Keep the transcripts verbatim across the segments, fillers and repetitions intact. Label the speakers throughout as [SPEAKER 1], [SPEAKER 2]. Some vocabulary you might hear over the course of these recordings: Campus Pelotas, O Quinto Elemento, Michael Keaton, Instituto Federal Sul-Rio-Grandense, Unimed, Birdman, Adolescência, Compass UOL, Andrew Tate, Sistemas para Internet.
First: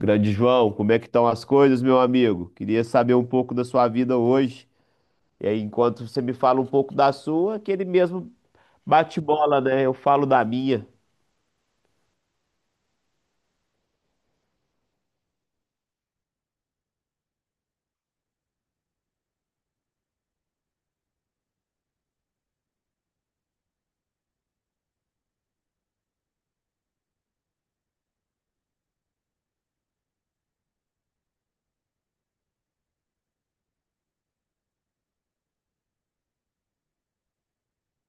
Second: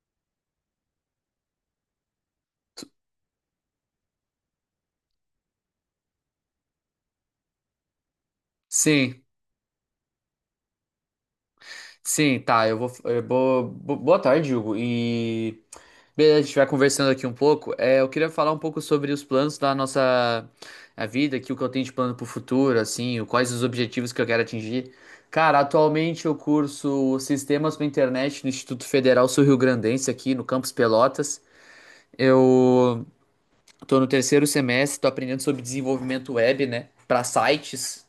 [SPEAKER 1] Grande João, como é que estão as coisas, meu amigo? Queria saber um pouco da sua vida hoje. E aí, enquanto você me fala um pouco da sua, aquele mesmo
[SPEAKER 2] Sim,
[SPEAKER 1] bate-bola, né? Eu falo da minha.
[SPEAKER 2] sim, tá. Eu vou. Eu vou- bo- boa tarde, Hugo. E beleza, a gente vai conversando aqui um pouco. É, eu queria falar um pouco sobre os planos da nossa a vida, aqui, o que eu tenho de plano pro futuro, assim, o- quais os objetivos que eu quero atingir. Cara, atualmente eu curso Sistemas para Internet no Instituto Federal Sul-Rio-Grandense, aqui no Campus Pelotas. Eu tô no terceiro semestre, tô aprendendo sobre desenvolvimento web, né, para sites.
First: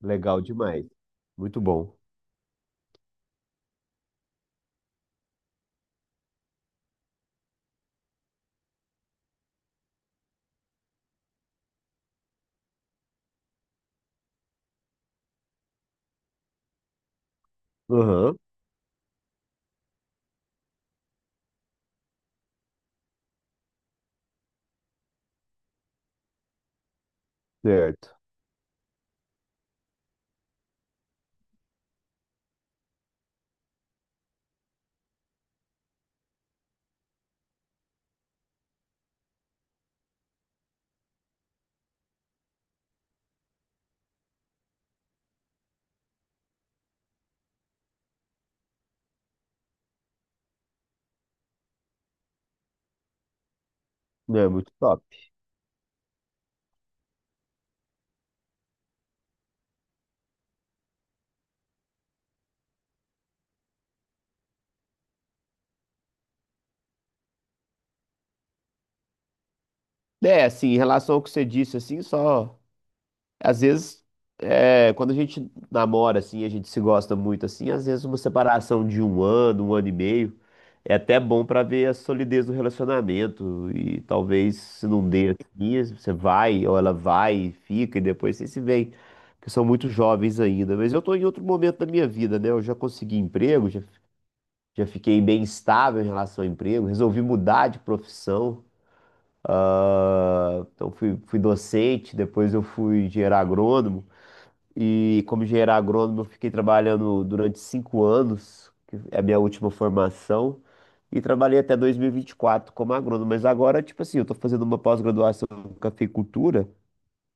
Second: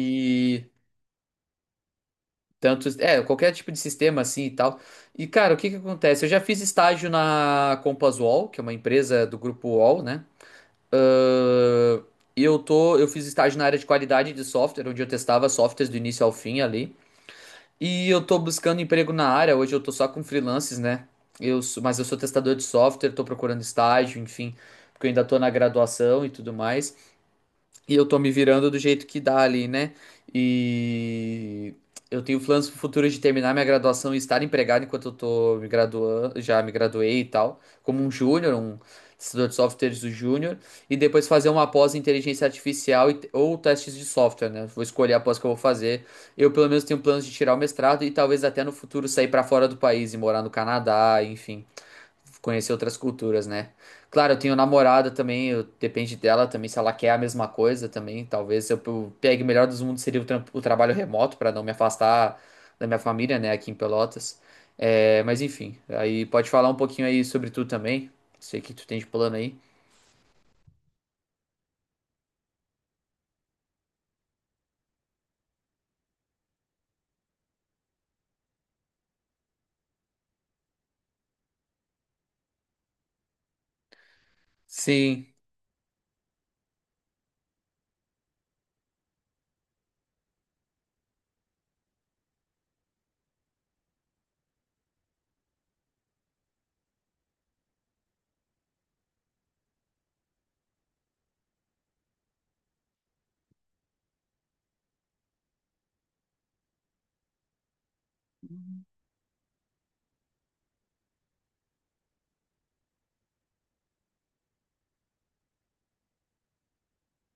[SPEAKER 1] Legal demais. Muito bom.
[SPEAKER 2] Tanto, é, qualquer tipo de sistema assim e tal. E, cara, o que que acontece? Eu já fiz estágio na Compass UOL, que é uma empresa do grupo UOL, né? Ahn, E eu tô, eu fiz estágio na área de qualidade de software, onde eu testava softwares do início ao fim ali. E eu
[SPEAKER 1] Aham,
[SPEAKER 2] tô buscando emprego na área, hoje eu tô só com freelances, né? Eu, sou- mas eu sou testador de software, tô procurando estágio, enfim, porque eu ainda tô na graduação e tudo mais. E eu
[SPEAKER 1] certo.
[SPEAKER 2] tô me virando do jeito que dá ali, né? E eu tenho planos futuros de terminar minha graduação e estar empregado enquanto eu tô me graduando, já me graduei e tal, como um júnior, um testador de softwares do júnior, e depois fazer uma pós em inteligência artificial e- ou testes de software, né? Vou escolher a pós que eu vou fazer. Eu pelo menos tenho planos de tirar o mestrado e talvez até no futuro sair pra fora do país e morar no Canadá, enfim conhecer outras culturas, né? Claro, eu
[SPEAKER 1] É,
[SPEAKER 2] tenho
[SPEAKER 1] muito top.
[SPEAKER 2] namorada também, eu- depende dela também, se ela quer a mesma coisa também. Talvez eu pe- pegue o melhor dos mundos seria o, tram- o trabalho remoto para não me afastar da minha família, né, aqui em Pelotas. É, mas enfim, aí pode falar um pouquinho aí sobre tu também. Sei que tu tem de plano aí.
[SPEAKER 1] É, assim, em relação ao que você disse, assim, só. Às vezes, é, quando a gente namora, assim, a gente se gosta muito, assim, às vezes uma separação de um ano, um ano e meio, é até bom pra ver a solidez do relacionamento. E talvez, se não dê
[SPEAKER 2] Sim,
[SPEAKER 1] assim, você vai, ou ela vai, e fica, e depois vocês se veem, porque são muito jovens ainda. Mas eu tô em outro momento da minha vida, né? Eu já consegui emprego, já, já fiquei bem estável em relação ao emprego, resolvi mudar de profissão. Ah, então fui, fui docente, depois eu fui engenheiro agrônomo. E como engenheiro agrônomo, eu fiquei trabalhando durante cinco anos, que é a minha última formação, e trabalhei até dois mil e vinte e quatro como agrônomo. Mas agora, tipo assim, eu estou fazendo uma pós-graduação em cafeicultura,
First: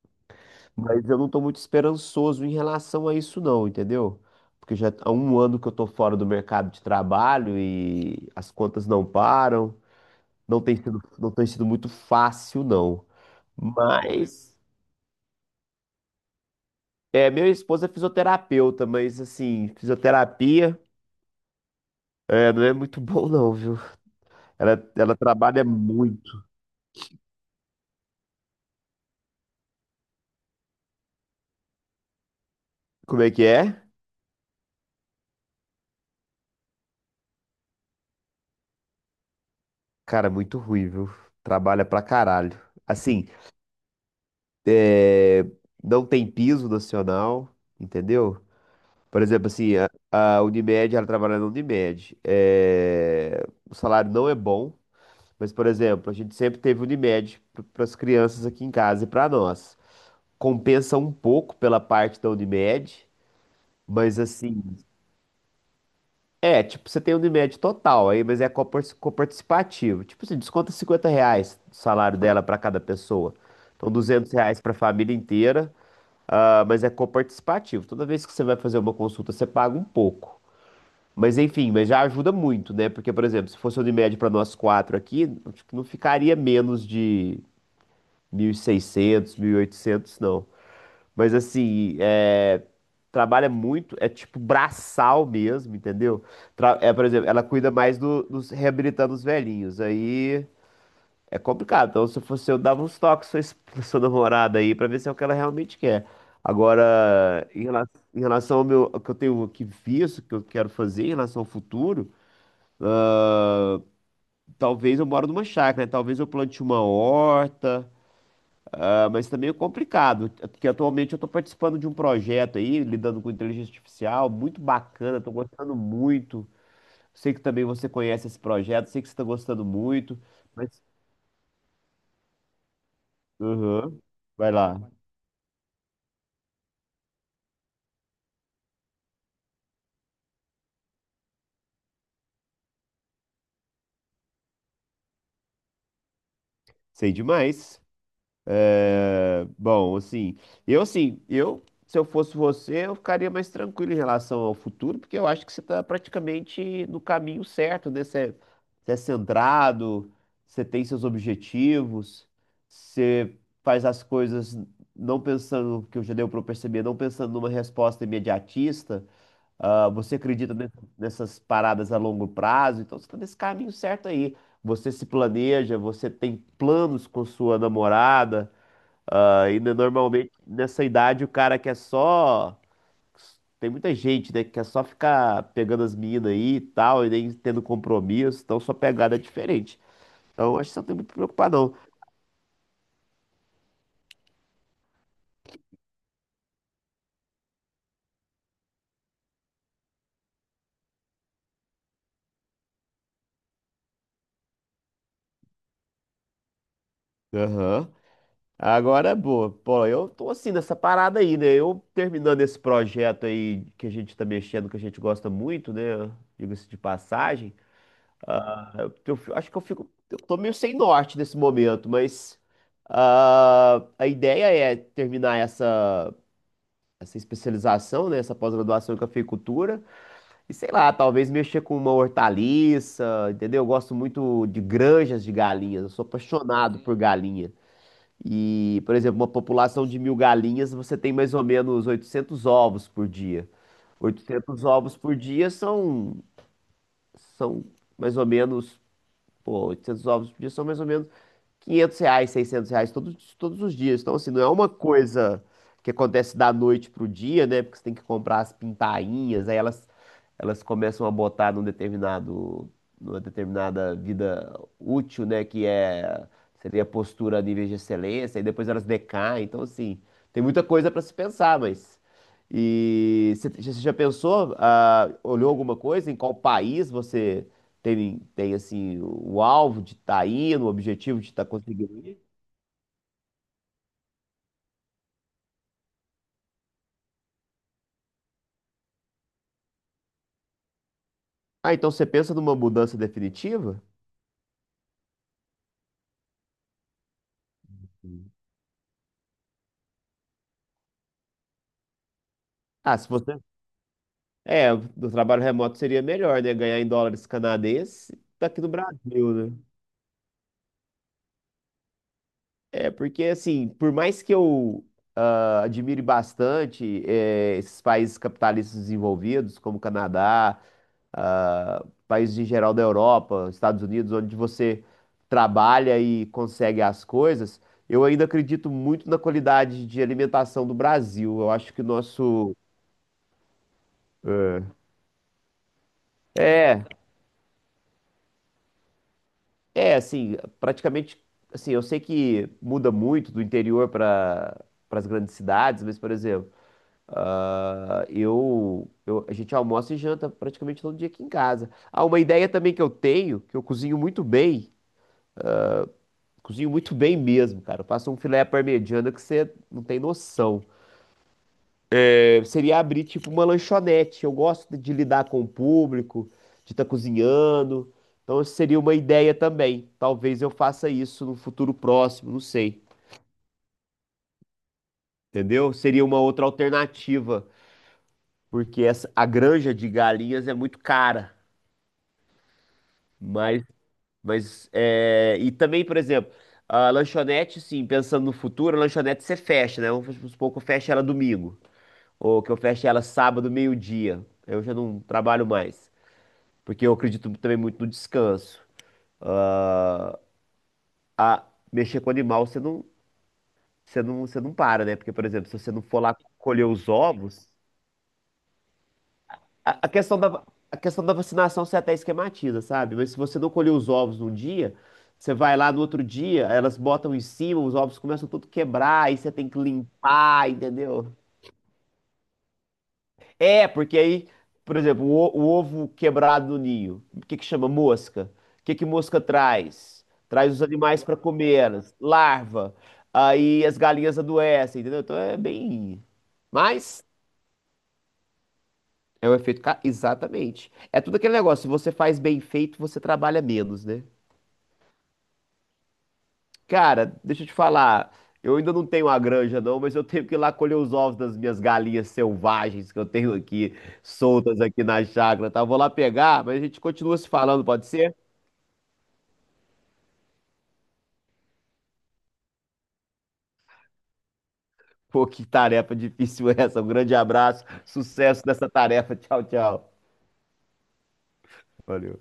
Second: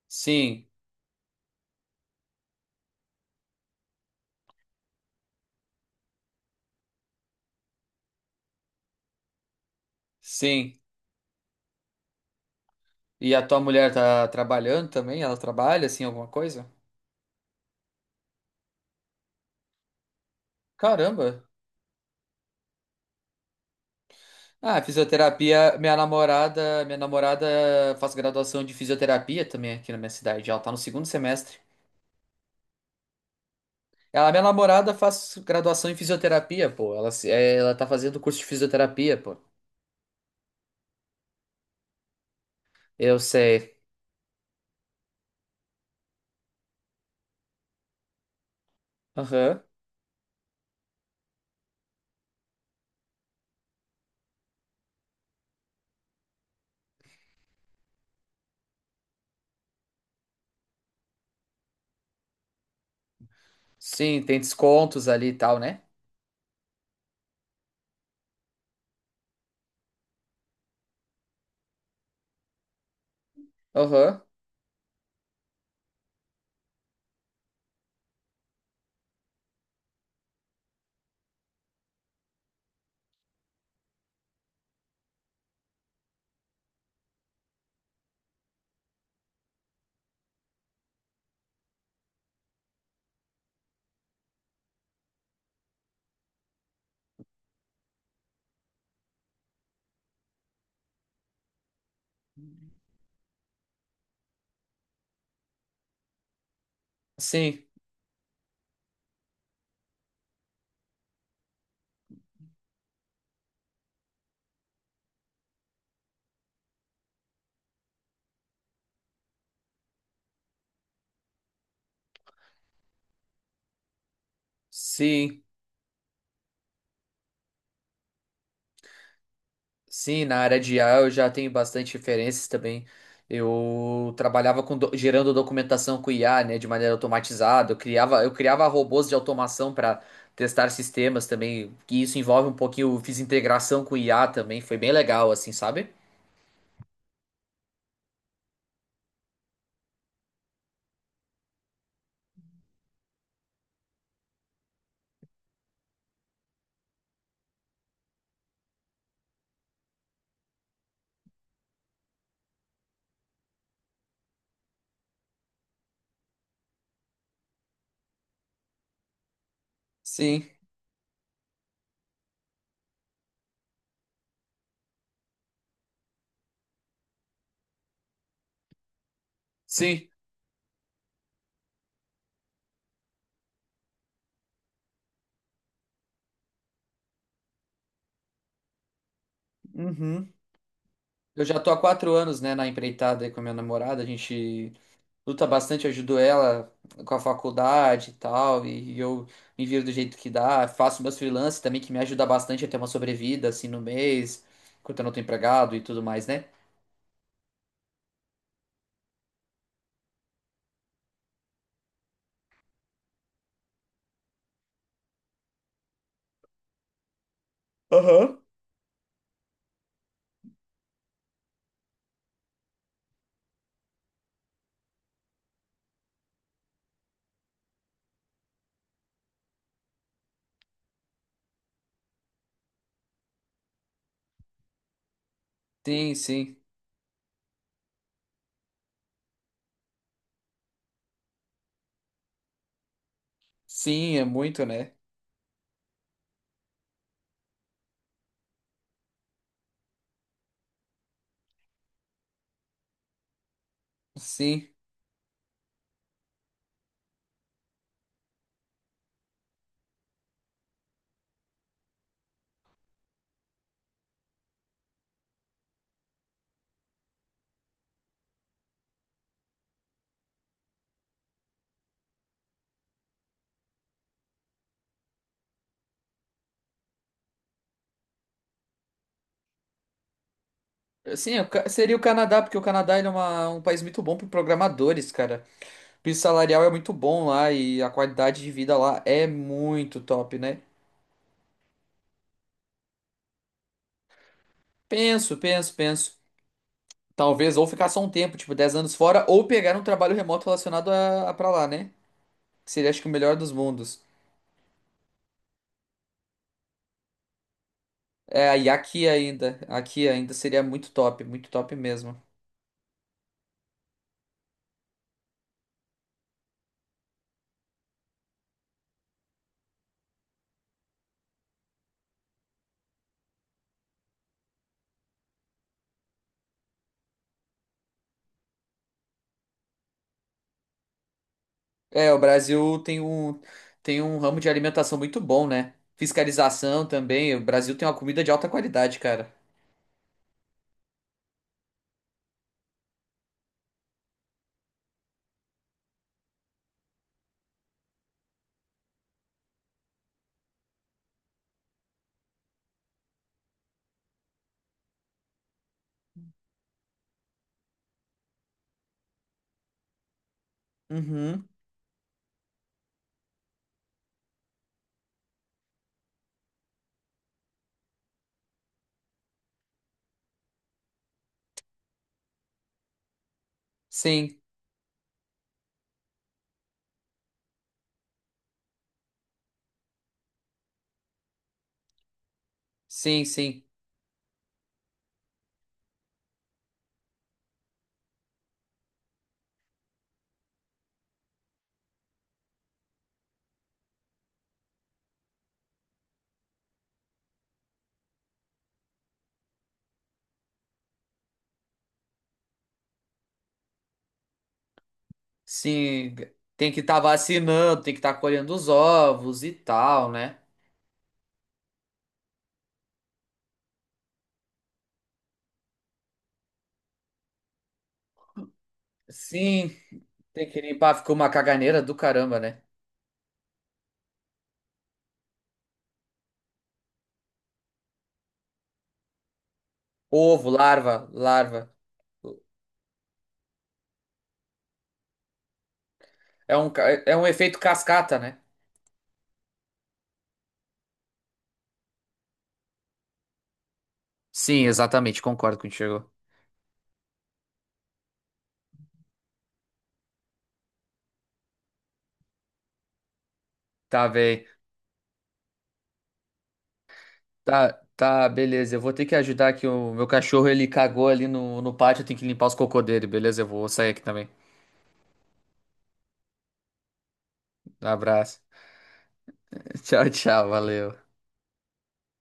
[SPEAKER 2] sim,
[SPEAKER 1] mas eu não estou muito esperançoso em relação a isso, não, entendeu? Porque já há um ano que eu estou fora do mercado de trabalho e as contas não param, não tem
[SPEAKER 2] sim.
[SPEAKER 1] sido, não tem sido muito fácil, não.
[SPEAKER 2] E a tua mulher tá
[SPEAKER 1] Mas.
[SPEAKER 2] trabalhando também? Ela trabalha assim alguma coisa?
[SPEAKER 1] É, minha esposa é fisioterapeuta, mas assim, fisioterapia.
[SPEAKER 2] Caramba!
[SPEAKER 1] É, não é muito bom não, viu?
[SPEAKER 2] Ah,
[SPEAKER 1] Ela, ela trabalha
[SPEAKER 2] fisioterapia, minha
[SPEAKER 1] muito.
[SPEAKER 2] namorada, minha namorada faz graduação de fisioterapia também aqui na minha cidade. Ela tá no segundo semestre.
[SPEAKER 1] Como é que é?
[SPEAKER 2] Ela, minha namorada faz graduação em fisioterapia, pô. Ela, se- é, Ela tá fazendo curso de fisioterapia, pô.
[SPEAKER 1] Cara, muito ruim, viu? Trabalha pra caralho.
[SPEAKER 2] Eu
[SPEAKER 1] Assim,
[SPEAKER 2] sei.
[SPEAKER 1] é, não tem piso nacional, entendeu? Por exemplo,
[SPEAKER 2] Aham.
[SPEAKER 1] assim, a, a Unimed, ela trabalha na Unimed. É, o salário não é bom, mas, por exemplo, a gente sempre teve Unimed para as crianças aqui em casa e para nós. Compensa um pouco pela parte da Unimed, mas
[SPEAKER 2] Sim, tem
[SPEAKER 1] assim.
[SPEAKER 2] descontos ali e tal, né?
[SPEAKER 1] É, tipo, você tem o Unimed total aí, mas é copar- coparticipativo. Tipo, você desconta cinquenta reais do salário dela para cada pessoa. Então,
[SPEAKER 2] Aham.
[SPEAKER 1] duzentos reais para a família inteira, ah, mas é coparticipativo. Toda vez que você vai fazer uma consulta, você paga um pouco. Mas, enfim, mas já ajuda muito, né? Porque, por exemplo, se fosse o Unimed para nós quatro aqui, acho que não ficaria menos de mil mil e seiscentos, mil e oitocentos, não. Mas assim, é, trabalha muito, é tipo braçal mesmo, entendeu? Tra- É, por exemplo, ela cuida mais do- dos reabilitando os velhinhos. Aí é complicado. Então, se eu fosse eu, dava uns toques pra sua, es- pra sua namorada aí pra ver se é o que ela realmente quer. Agora, em
[SPEAKER 2] Sim.
[SPEAKER 1] rela- em relação, ao meu, ao que eu tenho aqui visto, que eu quero fazer em relação ao futuro, talvez eu moro numa chácara, né? Talvez eu plante uma horta. Ah, mas tá meio complicado, porque atualmente eu estou participando de um projeto aí, lidando com inteligência artificial, muito bacana, estou
[SPEAKER 2] Sim.
[SPEAKER 1] gostando muito. Sei que também você conhece esse projeto, sei que você está gostando muito,
[SPEAKER 2] Sim, na área de
[SPEAKER 1] mas...
[SPEAKER 2] i a eu já tenho bastante referências também.
[SPEAKER 1] Uhum.
[SPEAKER 2] Eu
[SPEAKER 1] Vai
[SPEAKER 2] trabalhava com
[SPEAKER 1] lá.
[SPEAKER 2] do- gerando documentação com i a, né, de maneira automatizada. Eu criava, eu criava robôs de automação para testar sistemas também. Que isso envolve um pouquinho, eu fiz integração com i a também, foi bem legal assim, sabe?
[SPEAKER 1] Sei demais. É, bom, assim, eu assim, eu, se eu fosse você, eu ficaria mais tranquilo em relação ao futuro, porque eu acho que você está praticamente no caminho certo, né? Você é, você é centrado, você tem seus objetivos, você faz as coisas não pensando, que eu já deu para perceber, não pensando numa resposta imediatista, ah, você
[SPEAKER 2] Sim,
[SPEAKER 1] acredita ne- nessas paradas a longo prazo, então você está nesse caminho certo aí. Você se planeja, você tem planos com sua namorada. Ah, e né,
[SPEAKER 2] sim.
[SPEAKER 1] normalmente nessa idade o cara quer só. Tem muita gente, né, que quer só ficar pegando as minas aí e tal, e nem tendo compromisso, então sua pegada é diferente.
[SPEAKER 2] Uhum.
[SPEAKER 1] Então acho que você não tem muito que
[SPEAKER 2] Eu
[SPEAKER 1] preocupar,
[SPEAKER 2] já tô
[SPEAKER 1] não.
[SPEAKER 2] há quatro anos, né, na empreitada aí com a minha namorada. A gente luta bastante, ajudou ela com a faculdade e tal, e eu me viro do jeito que dá, faço meus freelances também, que me ajuda bastante a ter uma sobrevida, assim, no mês, enquanto eu não tô empregado e tudo mais, né?
[SPEAKER 1] Aham. Agora, boa. Pô, eu tô assim nessa parada aí, né? Eu terminando esse projeto aí que a gente tá mexendo, que a gente gosta muito, né? Diga-se de passagem.
[SPEAKER 2] Aham.
[SPEAKER 1] Ah, eu acho que eu fico. Eu tô meio sem norte nesse momento, mas ah, a ideia é terminar essa, essa especialização, né? Essa pós-graduação em cafeicultura. E sei lá, talvez mexer com uma hortaliça, entendeu? Eu gosto muito de granjas de galinhas. Eu sou
[SPEAKER 2] Sim, sim.
[SPEAKER 1] apaixonado por galinha. E, por exemplo, uma população de mil galinhas, você tem mais ou menos oitocentos ovos por dia.
[SPEAKER 2] Sim, é
[SPEAKER 1] Oitocentos
[SPEAKER 2] muito, né?
[SPEAKER 1] ovos por dia são, são mais ou menos. Pô, oitocentos ovos por dia são mais ou menos quinhentos reais, seiscentos reais todos, todos os dias. Então, assim, não é uma
[SPEAKER 2] Sim.
[SPEAKER 1] coisa que acontece da noite pro dia, né? Porque você tem que comprar as pintainhas, aí elas, elas começam a botar num determinado, numa determinada vida útil, né? Que é, seria postura a nível de excelência, e depois elas decaem. Então, assim, tem muita coisa para se pensar, mas... E você você já pensou, ah, olhou alguma coisa em qual país você tem, tem assim, o alvo de estar indo, o objetivo de
[SPEAKER 2] Sim, é
[SPEAKER 1] estar
[SPEAKER 2] o Ca-
[SPEAKER 1] conseguindo
[SPEAKER 2] seria o
[SPEAKER 1] ir.
[SPEAKER 2] Canadá, porque o Canadá ele é uma- um país muito bom para programadores, cara. O piso salarial é muito bom lá e a qualidade de vida lá é muito top, né?
[SPEAKER 1] Ah, então você pensa numa mudança definitiva?
[SPEAKER 2] Penso, penso, penso. Talvez ou ficar só um
[SPEAKER 1] Sim.
[SPEAKER 2] tempo, tipo dez anos fora, ou pegar um trabalho remoto relacionado a, a pra lá, né? Que seria
[SPEAKER 1] Ah,
[SPEAKER 2] acho que
[SPEAKER 1] se
[SPEAKER 2] o melhor
[SPEAKER 1] você.
[SPEAKER 2] dos mundos.
[SPEAKER 1] É, do trabalho remoto seria melhor, né? Ganhar em dólares canadenses
[SPEAKER 2] É,
[SPEAKER 1] daqui
[SPEAKER 2] e
[SPEAKER 1] do
[SPEAKER 2] aqui
[SPEAKER 1] Brasil, né?
[SPEAKER 2] ainda, aqui ainda seria muito top, muito top mesmo.
[SPEAKER 1] É, porque assim, por mais que eu ah, admire bastante eh, esses países capitalistas desenvolvidos, como Canadá, ah, países em geral da Europa, Estados Unidos, onde você trabalha e consegue as coisas, eu ainda acredito muito na qualidade de alimentação do Brasil. Eu acho que o
[SPEAKER 2] É, o
[SPEAKER 1] nosso
[SPEAKER 2] Brasil tem um tem um ramo de alimentação muito bom, né?
[SPEAKER 1] é,
[SPEAKER 2] Fiscalização também. O Brasil tem uma comida de alta qualidade, cara.
[SPEAKER 1] é assim, praticamente assim, eu sei que muda muito do interior para para as grandes cidades, mas por exemplo, ah, eu, eu- a gente almoça e janta praticamente todo dia aqui em casa. Ah, uma ideia também que eu tenho, que eu cozinho muito bem. Cozinho muito bem mesmo, cara. Eu faço um filé à parmegiana que você não tem noção.
[SPEAKER 2] Uhum.
[SPEAKER 1] É, seria abrir tipo uma lanchonete. Eu gosto de lidar com o público, de estar cozinhando. Então seria uma ideia também. Talvez eu faça isso no futuro próximo, não sei.
[SPEAKER 2] Sim,
[SPEAKER 1] Entendeu? Seria uma outra alternativa, porque essa, a granja de galinhas é muito cara.
[SPEAKER 2] sim, sim.
[SPEAKER 1] Mas, mas é, e também, por exemplo, a lanchonete, sim, pensando no futuro, a lanchonete você fecha, né? Vamos supor que eu feche ela domingo. Ou que eu feche ela sábado, meio-dia. Eu já não trabalho mais. Porque eu acredito também muito no descanso. A mexer com animal, você não, você não, você não para, né? Porque, por exemplo, se você não for
[SPEAKER 2] Sim,
[SPEAKER 1] lá colher
[SPEAKER 2] tem que
[SPEAKER 1] os
[SPEAKER 2] estar
[SPEAKER 1] ovos.
[SPEAKER 2] vacinando, tem que estar colhendo os ovos e
[SPEAKER 1] A, a
[SPEAKER 2] tal,
[SPEAKER 1] questão da,
[SPEAKER 2] né?
[SPEAKER 1] va- a questão da vacinação você até esquematiza, sabe? Mas se você não colher os ovos num dia, você vai lá no outro dia, elas botam em cima, os ovos começam tudo a quebrar, aí você tem que
[SPEAKER 2] Sim, tem
[SPEAKER 1] limpar,
[SPEAKER 2] que limpar, ficou
[SPEAKER 1] entendeu?
[SPEAKER 2] uma caganeira do caramba, né?
[SPEAKER 1] É, porque aí, por exemplo, o, o ovo quebrado no ninho, o que que chama mosca? O que que mosca traz?
[SPEAKER 2] Ovo,
[SPEAKER 1] Traz os animais
[SPEAKER 2] larva,
[SPEAKER 1] para comer
[SPEAKER 2] larva.
[SPEAKER 1] elas, larva. Aí as galinhas adoecem, entendeu? Então é bem.
[SPEAKER 2] É um, ca-
[SPEAKER 1] Mas
[SPEAKER 2] é um efeito cascata, né?
[SPEAKER 1] é um efeito. ca- Exatamente. É tudo aquele negócio, se você faz bem feito, você trabalha menos, né?
[SPEAKER 2] Sim, exatamente, concordo contigo.
[SPEAKER 1] Cara, deixa eu te falar. Eu ainda não tenho a granja, não, mas eu tenho que ir lá colher os ovos das minhas galinhas selvagens que eu tenho aqui,
[SPEAKER 2] Tá bem.
[SPEAKER 1] soltas aqui na chácara, tá? Eu Vou lá pegar, mas a gente continua se falando,
[SPEAKER 2] Tá,
[SPEAKER 1] pode ser?
[SPEAKER 2] tá, beleza. Eu vou ter que ajudar aqui o meu cachorro, ele cagou ali no, no pátio, eu tenho que limpar os cocô dele, beleza? Eu vou sair aqui também.
[SPEAKER 1] Pô, que tarefa difícil essa. Um grande abraço,
[SPEAKER 2] Abraço.
[SPEAKER 1] sucesso nessa tarefa. Tchau, tchau.
[SPEAKER 2] Tchau, tchau, valeu.
[SPEAKER 1] Valeu.